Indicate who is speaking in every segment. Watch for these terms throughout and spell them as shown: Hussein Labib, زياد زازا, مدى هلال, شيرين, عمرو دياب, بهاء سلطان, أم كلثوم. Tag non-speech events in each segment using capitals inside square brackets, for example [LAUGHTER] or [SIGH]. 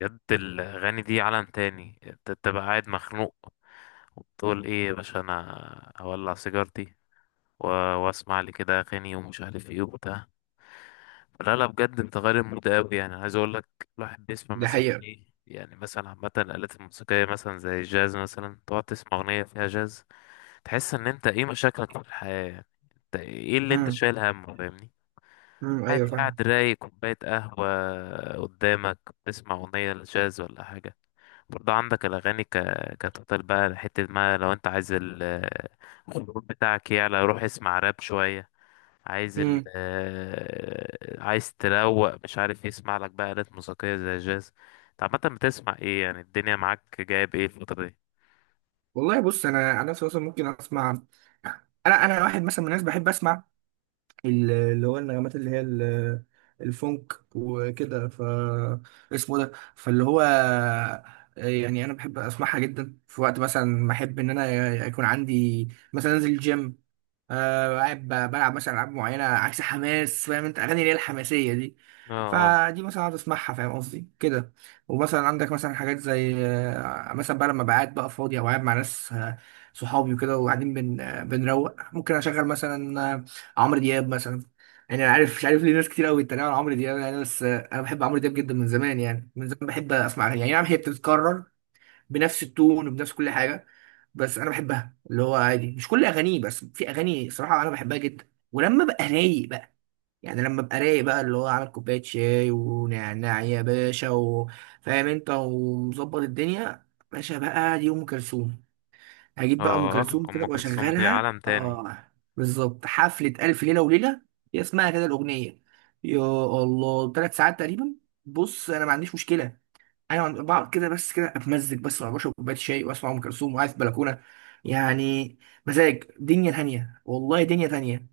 Speaker 1: بجد الأغاني دي عالم تاني، انت تبقى قاعد مخنوق وتقول ايه يا باشا، انا هولع سيجارتي و- واسمع لي كده اغاني ومش عارف ايه وبتاع. لا لا، بجد انت غير المود اوي. يعني عايز اقول لك الواحد بيسمع
Speaker 2: دي
Speaker 1: مثلا
Speaker 2: حقيقة.
Speaker 1: ايه، يعني مثلا عامة الآلات الموسيقية مثلا زي الجاز، مثلا تقعد تسمع أغنية فيها جاز، تحس إن أنت إيه مشاكلك في الحياة يعني، أنت إيه اللي أنت
Speaker 2: امم
Speaker 1: شايل همه، فاهمني؟
Speaker 2: ايوه،
Speaker 1: عادي
Speaker 2: فاهم.
Speaker 1: قاعد رايق كوباية قهوة قدامك، بتسمع أغنية لجاز ولا حاجة. برضه عندك الأغاني كتوتال بقى، حتة ما لو أنت عايز الخروج بتاعك يعلى، روح اسمع راب شوية. عايز ال...
Speaker 2: امم
Speaker 1: آه، عايز تروق مش عارف إيه، اسمع لك بقى آلات موسيقية زي الجاز. أنت عامة بتسمع إيه؟ يعني الدنيا معاك جايب إيه الفترة دي؟
Speaker 2: والله بص، انا نفسي مثلا ممكن اسمع. انا واحد مثلا من الناس بحب اسمع اللي هو النغمات، اللي هي الفونك وكده، ف اسمه ده، فاللي هو يعني انا بحب اسمعها جدا في وقت مثلا ما احب ان انا يكون عندي، مثلا انزل الجيم. قاعد بلعب مثلا العاب معينه، عكس حماس، فاهم انت، اغاني اللي هي الحماسيه دي.
Speaker 1: اه اه.
Speaker 2: فدي مثلا اقعد اسمعها، فاهم قصدي كده. ومثلا عندك مثلا حاجات زي مثلا بقى لما بقعد بقى فاضي او قاعد مع ناس صحابي وكده، وقاعدين بن آه، بنروق، ممكن اشغل مثلا عمرو دياب مثلا. يعني انا عارف، مش عارف ليه ناس كتير قوي بتتريق على عمرو دياب يعني، بس انا بحب عمرو دياب جدا من زمان، يعني من زمان بحب اسمع اغاني يعني. نعم، هي بتتكرر بنفس التون وبنفس كل حاجه، بس انا بحبها اللي هو عادي، مش كل اغانيه، بس في اغاني صراحه انا بحبها جدا، ولما ببقى رايق بقى، يعني لما ببقى رايق بقى اللي هو عامل كوبايه شاي ونعناع يا باشا، وفاهم انت، ومظبط الدنيا. باشا بقى، دي ام كلثوم. هجيب بقى ام
Speaker 1: اه،
Speaker 2: كلثوم كده
Speaker 1: أم كلثوم دي
Speaker 2: واشغلها.
Speaker 1: عالم تاني.
Speaker 2: اه بالظبط، حفله الف ليله وليله. هي اسمها كده الاغنيه. يا الله، 3 ساعات تقريبا. بص انا ما عنديش مشكله. ايوه عند بعض كده، بس كده اتمزج، بس مع بشرب كوبايه شاي واسمع ام كلثوم وقاعد في بلكونه، يعني مزاج دنيا تانية. والله، دنيا تانية.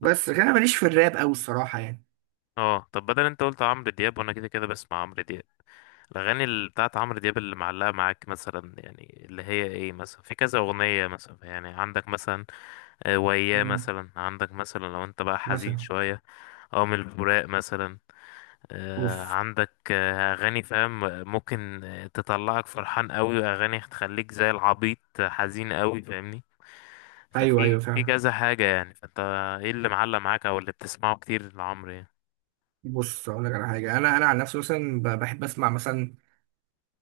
Speaker 2: بس لكن انا ماليش في الراب قوي الصراحه يعني.
Speaker 1: اه طب، بدل أنت قلت عمرو دياب وأنا كده كده بسمع عمرو دياب، الأغاني اللي بتاعت عمرو دياب اللي معلقة معاك مثلا يعني، اللي هي ايه مثلا، في كذا أغنية مثلا يعني، عندك مثلا آه، وياه،
Speaker 2: مم.
Speaker 1: مثلا عندك مثلا لو انت بقى حزين
Speaker 2: مثلا.
Speaker 1: شوية أو من البراق مثلا. آه،
Speaker 2: اوف.
Speaker 1: عندك آه، أغاني فاهم، ممكن آه، تطلعك فرحان قوي، وأغاني تخليك زي العبيط حزين قوي، فاهمني؟
Speaker 2: ايوه،
Speaker 1: ففي
Speaker 2: ايوه
Speaker 1: في
Speaker 2: فعلا.
Speaker 1: كذا حاجة يعني، فانت ايه اللي معلق معاك أو اللي بتسمعه كتير لعمرو يعني؟
Speaker 2: بص اقول لك على حاجه. انا عن نفسي، مثلا بحب اسمع مثلا.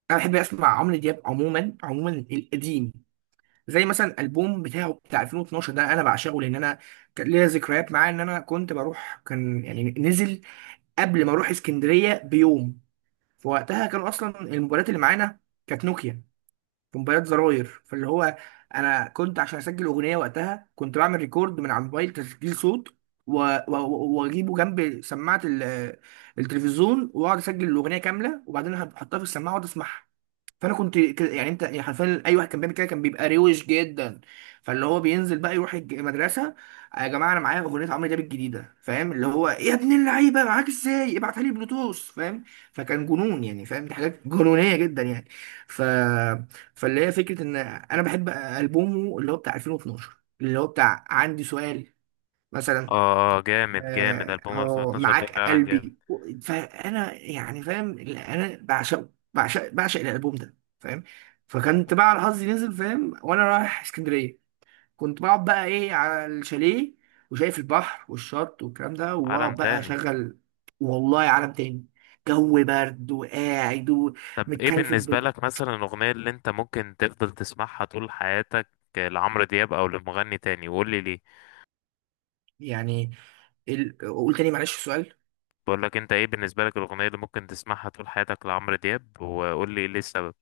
Speaker 2: انا بحب اسمع عمرو دياب عموما، عموما القديم. زي مثلا البوم بتاعه، بتاع 2012 ده، انا بعشقه، لان انا كان ليا ذكريات معاه، ان انا كنت بروح، كان يعني نزل قبل ما اروح اسكندريه بيوم. في وقتها كان اصلا الموبايلات اللي معانا كانت نوكيا، موبايلات زراير، فاللي هو انا كنت عشان اسجل اغنيه وقتها كنت بعمل ريكورد من على الموبايل، تسجيل صوت، واجيبه جنب سماعه التلفزيون، واقعد اسجل الاغنيه كامله، وبعدين هحطها في السماعه واقعد اسمعها. فانا كنت يعني انت يعني، حرفيا اي واحد كان بيعمل كده كان بيبقى روش جدا. فاللي هو بينزل بقى يروح المدرسه. "آه يا جماعه، انا معايا اغنيه عمرو دياب الجديده، فاهم اللي هو. إيه يا ابن اللعيبه، معاك ازاي؟ ابعتها لي بلوتوث، فاهم." فكان جنون يعني، فاهم، دي حاجات [LAUGHS] جنونيه جدا يعني. ف فاللي هي فكره ان انا بحب البومه اللي هو بتاع 2012، اللي هو بتاع عندي سؤال
Speaker 1: اه
Speaker 2: مثلا.
Speaker 1: آه، جامد جامد، ألبوم
Speaker 2: أو
Speaker 1: 2012 ده
Speaker 2: معاك
Speaker 1: فعلا جامد.
Speaker 2: قلبي. فانا يعني فاهم، انا بعشق بعشق بعشق الالبوم ده، فاهم. فكنت بقى على حظي نزل، فاهم، وانا رايح اسكندريه، كنت بقعد بقى ايه على الشاليه، وشايف البحر والشط والكلام ده،
Speaker 1: عالم
Speaker 2: واقعد بقى
Speaker 1: تاني.
Speaker 2: اشغل. والله، عالم تاني. جو برد وقاعد.
Speaker 1: طب ايه
Speaker 2: ومتكلفت
Speaker 1: بالنسبة لك مثلا الأغنية اللي انت ممكن تفضل تسمعها طول حياتك لعمرو دياب او لمغني تاني، وقول لي ليه.
Speaker 2: يعني قول تاني معلش السؤال.
Speaker 1: بقول لك انت ايه بالنسبة لك الأغنية اللي ممكن تسمعها طول حياتك لعمرو دياب، وقول لي ليه السبب.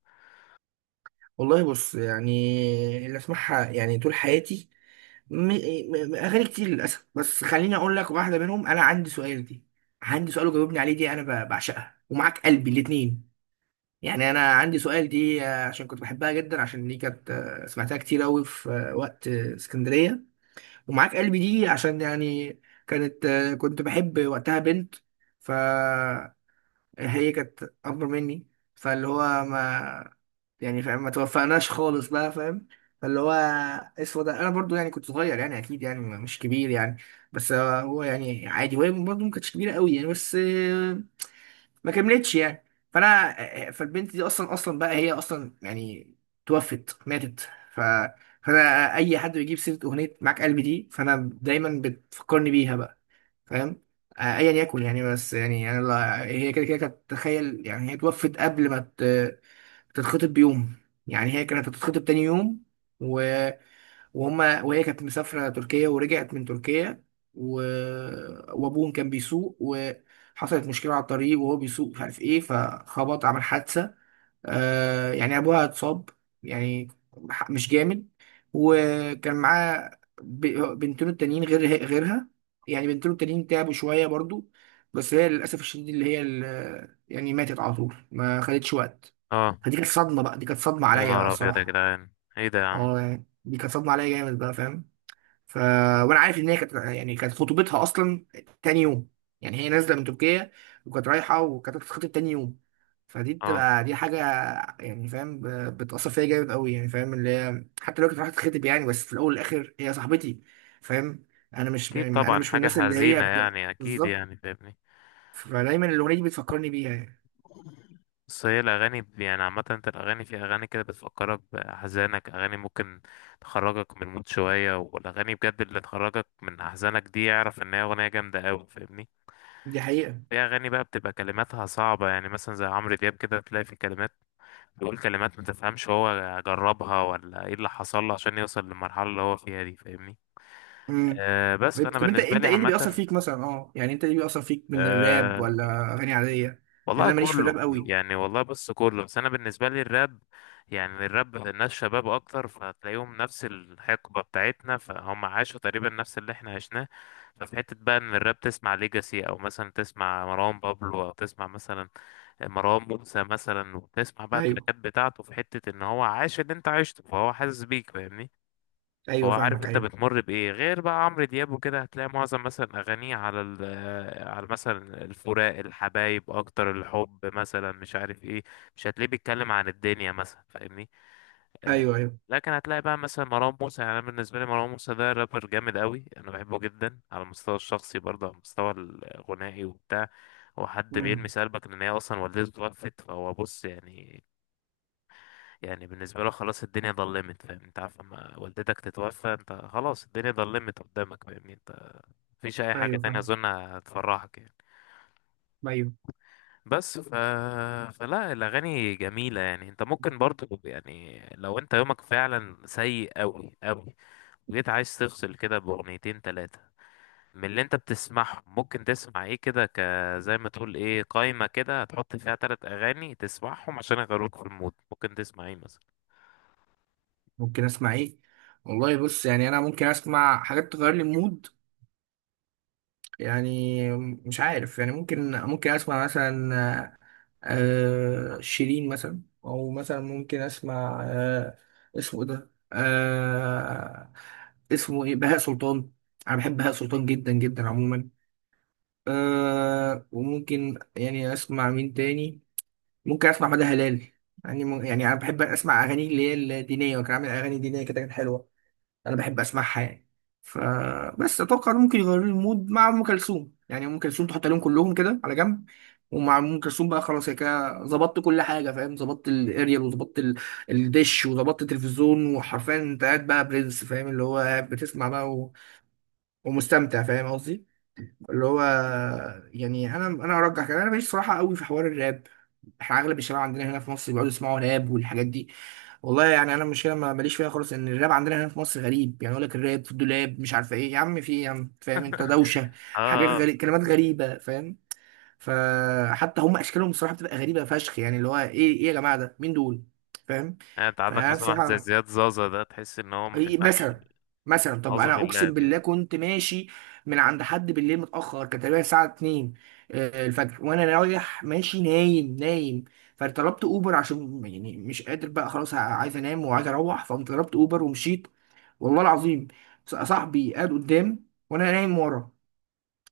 Speaker 2: والله بص يعني، اللي اسمعها يعني طول حياتي م... اغاني كتير للاسف، بس خليني اقول لك واحده منهم. انا عندي سؤال دي، عندي سؤال وجاوبني عليه دي، انا بعشقها، ومعاك قلبي، الاتنين. يعني انا عندي سؤال دي عشان كنت بحبها جدا، عشان دي كانت سمعتها كتير قوي في وقت اسكندريه. ومعاك قلبي دي عشان يعني كانت كنت بحب وقتها بنت، فهي كانت اكبر مني، فاللي هو ما يعني، فاهم، ما توفقناش خالص بقى، فاهم. فاللي هو اسود، انا برضو يعني كنت صغير يعني، اكيد يعني مش كبير يعني، بس هو يعني عادي، وهي برضو ما كانتش كبيره قوي يعني، بس ما كملتش يعني. فانا، فالبنت دي اصلا اصلا بقى، هي اصلا يعني توفت، ماتت. ف فانا اي حد بيجيب سيره اغنيه معاك قلبي دي، فانا دايما بتفكرني بيها بقى، فاهم. ايا يكن يعني، بس يعني انا هي كده كده كانت، تخيل يعني، هي توفت قبل ما تتخطب بيوم. يعني هي كانت هتتخطب تاني يوم، و... وهما وهي كانت مسافرة تركيا، ورجعت من تركيا، و... وابوهم كان بيسوق، وحصلت مشكلة على الطريق، وهو بيسوق مش عارف ايه، فخبط، عمل حادثة. يعني ابوها اتصاب، يعني مش جامد. وكان معاه بنتين التانيين غير غيرها. يعني بنتين التانيين تعبوا شويه برضو، بس هي للاسف الشديد، اللي هي يعني ماتت على طول، ما خدتش وقت.
Speaker 1: اه.
Speaker 2: فدي كانت صدمه بقى، دي كانت صدمه
Speaker 1: يا
Speaker 2: عليا بقى
Speaker 1: نهار ابيض يا
Speaker 2: الصراحه.
Speaker 1: جدعان، ايه ده يا عم؟
Speaker 2: اه يعني، دي كانت صدمه عليا جامد بقى، فاهم. ف... وانا عارف ان هي كانت يعني، كانت خطوبتها اصلا تاني يوم. يعني هي نازله من تركيا، وكانت رايحه، وكانت هتتخطب تاني يوم. فدي
Speaker 1: اه،
Speaker 2: بتبقى دي حاجه، يعني فاهم، بتاثر فيا جامد قوي يعني، فاهم اللي هي، حتى لو كانت رايحه تتخطب يعني، بس في الاول والاخر هي صاحبتي، فاهم. انا مش
Speaker 1: اكيد
Speaker 2: انا
Speaker 1: طبعا
Speaker 2: مش من
Speaker 1: حاجة
Speaker 2: الناس اللي هي
Speaker 1: حزينة يعني، اكيد
Speaker 2: بالظبط.
Speaker 1: يعني، فاهمني؟
Speaker 2: فدايما الاغنيه دي بتفكرني بيها يعني.
Speaker 1: بس هي الأغاني يعني عامة انت الأغاني، في أغاني كده بتفكرك بأحزانك، أغاني ممكن تخرجك من المود شوية، والأغاني بجد اللي تخرجك من أحزانك دي يعرف إن هي أغنية جامدة أوي، فاهمني؟
Speaker 2: دي حقيقه.
Speaker 1: في أغاني بقى بتبقى كلماتها صعبة، يعني مثلا زي عمرو دياب كده تلاقي في كلمات بيقول، كلمات ما تفهمش هو جربها ولا ايه اللي حصل له عشان يوصل للمرحلة اللي هو فيها دي، فاهمني؟
Speaker 2: امم.
Speaker 1: أه بس فأنا
Speaker 2: طب انت
Speaker 1: بالنسبة
Speaker 2: انت
Speaker 1: لي
Speaker 2: ايه اللي بيأثر
Speaker 1: عامة،
Speaker 2: فيك مثلا، اه يعني انت ايه اللي بيأثر فيك من الراب
Speaker 1: أه
Speaker 2: ولا اغاني عاديه؟ لان
Speaker 1: والله
Speaker 2: انا ماليش في الراب
Speaker 1: كله
Speaker 2: قوي.
Speaker 1: يعني. والله بص كله، بس أنا بالنسبة لي الراب يعني، الراب ناس شباب أكتر، فتلاقيهم نفس الحقبة بتاعتنا، فهم عاشوا تقريبا نفس اللي احنا عشناه. ففي حتة بقى إن الراب تسمع ليجاسي أو مثلا تسمع مروان بابلو أو تسمع مثلا مروان موسى مثلا، وبتسمع بقى
Speaker 2: ايوه،
Speaker 1: التراكات بتاعته، في حتة ان هو عاش اللي انت عشته فهو حاسس بيك، فاهمني؟ فهو
Speaker 2: ايوه
Speaker 1: عارف
Speaker 2: فاهمك،
Speaker 1: انت
Speaker 2: ايوه.
Speaker 1: بتمر بايه. غير بقى عمرو دياب وكده هتلاقي معظم مثلا اغانيه على على مثلا الفراق، الحبايب اكتر، الحب مثلا مش عارف ايه، مش هتلاقيه بيتكلم عن الدنيا مثلا، فاهمني؟ آه،
Speaker 2: ايوه، ايوه.
Speaker 1: لكن هتلاقي بقى مثلا مروان موسى، يعني انا بالنسبه لي مروان موسى ده رابر جامد قوي، انا بحبه جدا على المستوى الشخصي برضه على المستوى الغنائي وبتاع. هو حد
Speaker 2: امم.
Speaker 1: بيلمس قلبك، ان هي اصلا والدته توفت، فهو بص يعني، يعني بالنسبه له خلاص الدنيا ضلمت، فاهم؟ انت عارف لما والدتك تتوفى انت خلاص الدنيا ضلمت قدامك، فاهمني انت؟ مفيش اي حاجه
Speaker 2: ايوه
Speaker 1: تانية
Speaker 2: فاهم.
Speaker 1: اظن هتفرحك يعني.
Speaker 2: ايوه.
Speaker 1: بس فلا الاغاني جميله يعني، انت ممكن برضه يعني لو انت يومك فعلا سيء قوي قوي، جيت عايز تفصل كده بأغنيتين تلاتة من اللي انت بتسمعهم، ممكن تسمع ايه كده، ك زي ما تقول ايه، قائمة كده هتحط فيها تلات أغاني تسمعهم عشان يغيروك في المود، ممكن تسمع ايه مثلا؟
Speaker 2: ممكن اسمع ايه؟ والله بص يعني، انا ممكن اسمع حاجات تغير لي المود، يعني مش عارف يعني، ممكن اسمع مثلا شيرين مثلا، او مثلا ممكن اسمع اسمه إيه ده؟ اسمه ايه؟ بهاء سلطان. انا بحب بهاء سلطان جدا جدا عموما. وممكن يعني اسمع مين تاني. ممكن اسمع مدى هلال. يعني يعني انا بحب اسمع اغاني اللي هي الدينيه، وكان عامل اغاني دينيه كده كانت حلوه، انا بحب اسمعها يعني. فبس اتوقع إنه ممكن يغيروا لي المود. مع ام كلثوم، يعني ام كلثوم تحط عليهم كلهم كده على جنب. ومع ام كلثوم بقى خلاص، هي كده ظبطت كل حاجه، فاهم، ظبطت الاريال وظبطت الدش وظبطت التلفزيون، وحرفيا انت قاعد بقى برنس، فاهم اللي هو قاعد بتسمع بقى ومستمتع، فاهم قصدي اللي هو. يعني انا ارجح كده، انا ماليش صراحه قوي في حوار الراب. احنا اغلب الشباب عندنا هنا في مصر بيقعدوا يسمعوا راب والحاجات دي. والله يعني انا مش، ما ماليش فيها خالص، ان الراب عندنا هنا في مصر غريب يعني، يقول لك الراب في الدولاب، مش عارفه ايه يا عم، في ايه يا عم، فاهم انت، دوشه،
Speaker 1: اه
Speaker 2: حاجات
Speaker 1: اه.
Speaker 2: غريب، كلمات غريبه، فاهم. فحتى هم اشكالهم الصراحه بتبقى غريبه فشخ يعني، اللي هو ايه، ايه يا جماعه، ده مين دول، فاهم.
Speaker 1: يعني انت عندك
Speaker 2: فانا
Speaker 1: مثلا واحد زي
Speaker 2: الصراحه،
Speaker 1: زياد زازا ده، تحس ان هو ما
Speaker 2: إيه
Speaker 1: تفهمش.
Speaker 2: مثلا، مثلا طب
Speaker 1: أعوذ
Speaker 2: انا
Speaker 1: بالله
Speaker 2: اقسم
Speaker 1: بجد.
Speaker 2: بالله كنت ماشي من عند حد بالليل متاخر، كان تقريبا الساعه 2 الفجر، وانا رايح ماشي، نايم نايم. فطلبت اوبر عشان يعني مش قادر بقى، خلاص عايز انام وعايز اروح، فقمت طلبت اوبر ومشيت. والله العظيم، صاحبي قاعد قدام وانا نايم ورا.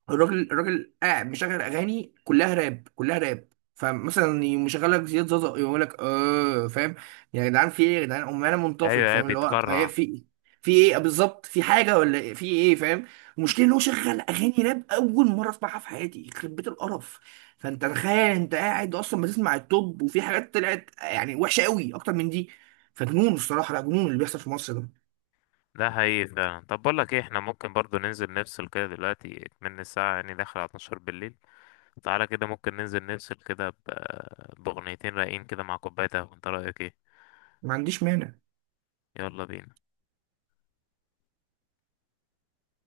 Speaker 2: الراجل قاعد مشغل اغاني كلها راب، كلها راب. فمثلا يقوم مشغل لك زياد زازا، يقول لك اه فاهم، يا جدعان في ايه، يا جدعان امال انا منتفض،
Speaker 1: ايوه ايوه،
Speaker 2: فاهم اللي هو
Speaker 1: بيتكرع.
Speaker 2: في ايه، في ايه بالظبط، في حاجه ولا إيه؟ في ايه، فاهم. المشكله ان هو شغل اغاني راب اول مره اسمعها في حياتي، يخرب بيت القرف. فانت تخيل، انت قاعد اصلا بتسمع التوب، وفي حاجات طلعت يعني وحشه قوي اكتر من دي. فجنون الصراحه، لا جنون اللي بيحصل في مصر ده.
Speaker 1: ده حقيقي فعلا. طب بقول لك ايه، احنا ممكن برضو ننزل نفصل كده دلوقتي، من الساعة يعني داخل على 12 بالليل، تعالى كده ممكن ننزل نفصل كده بأغنيتين رايقين كده مع كوباية قهوة، انت رأيك ايه؟
Speaker 2: ما عنديش مانع.
Speaker 1: يلا بينا.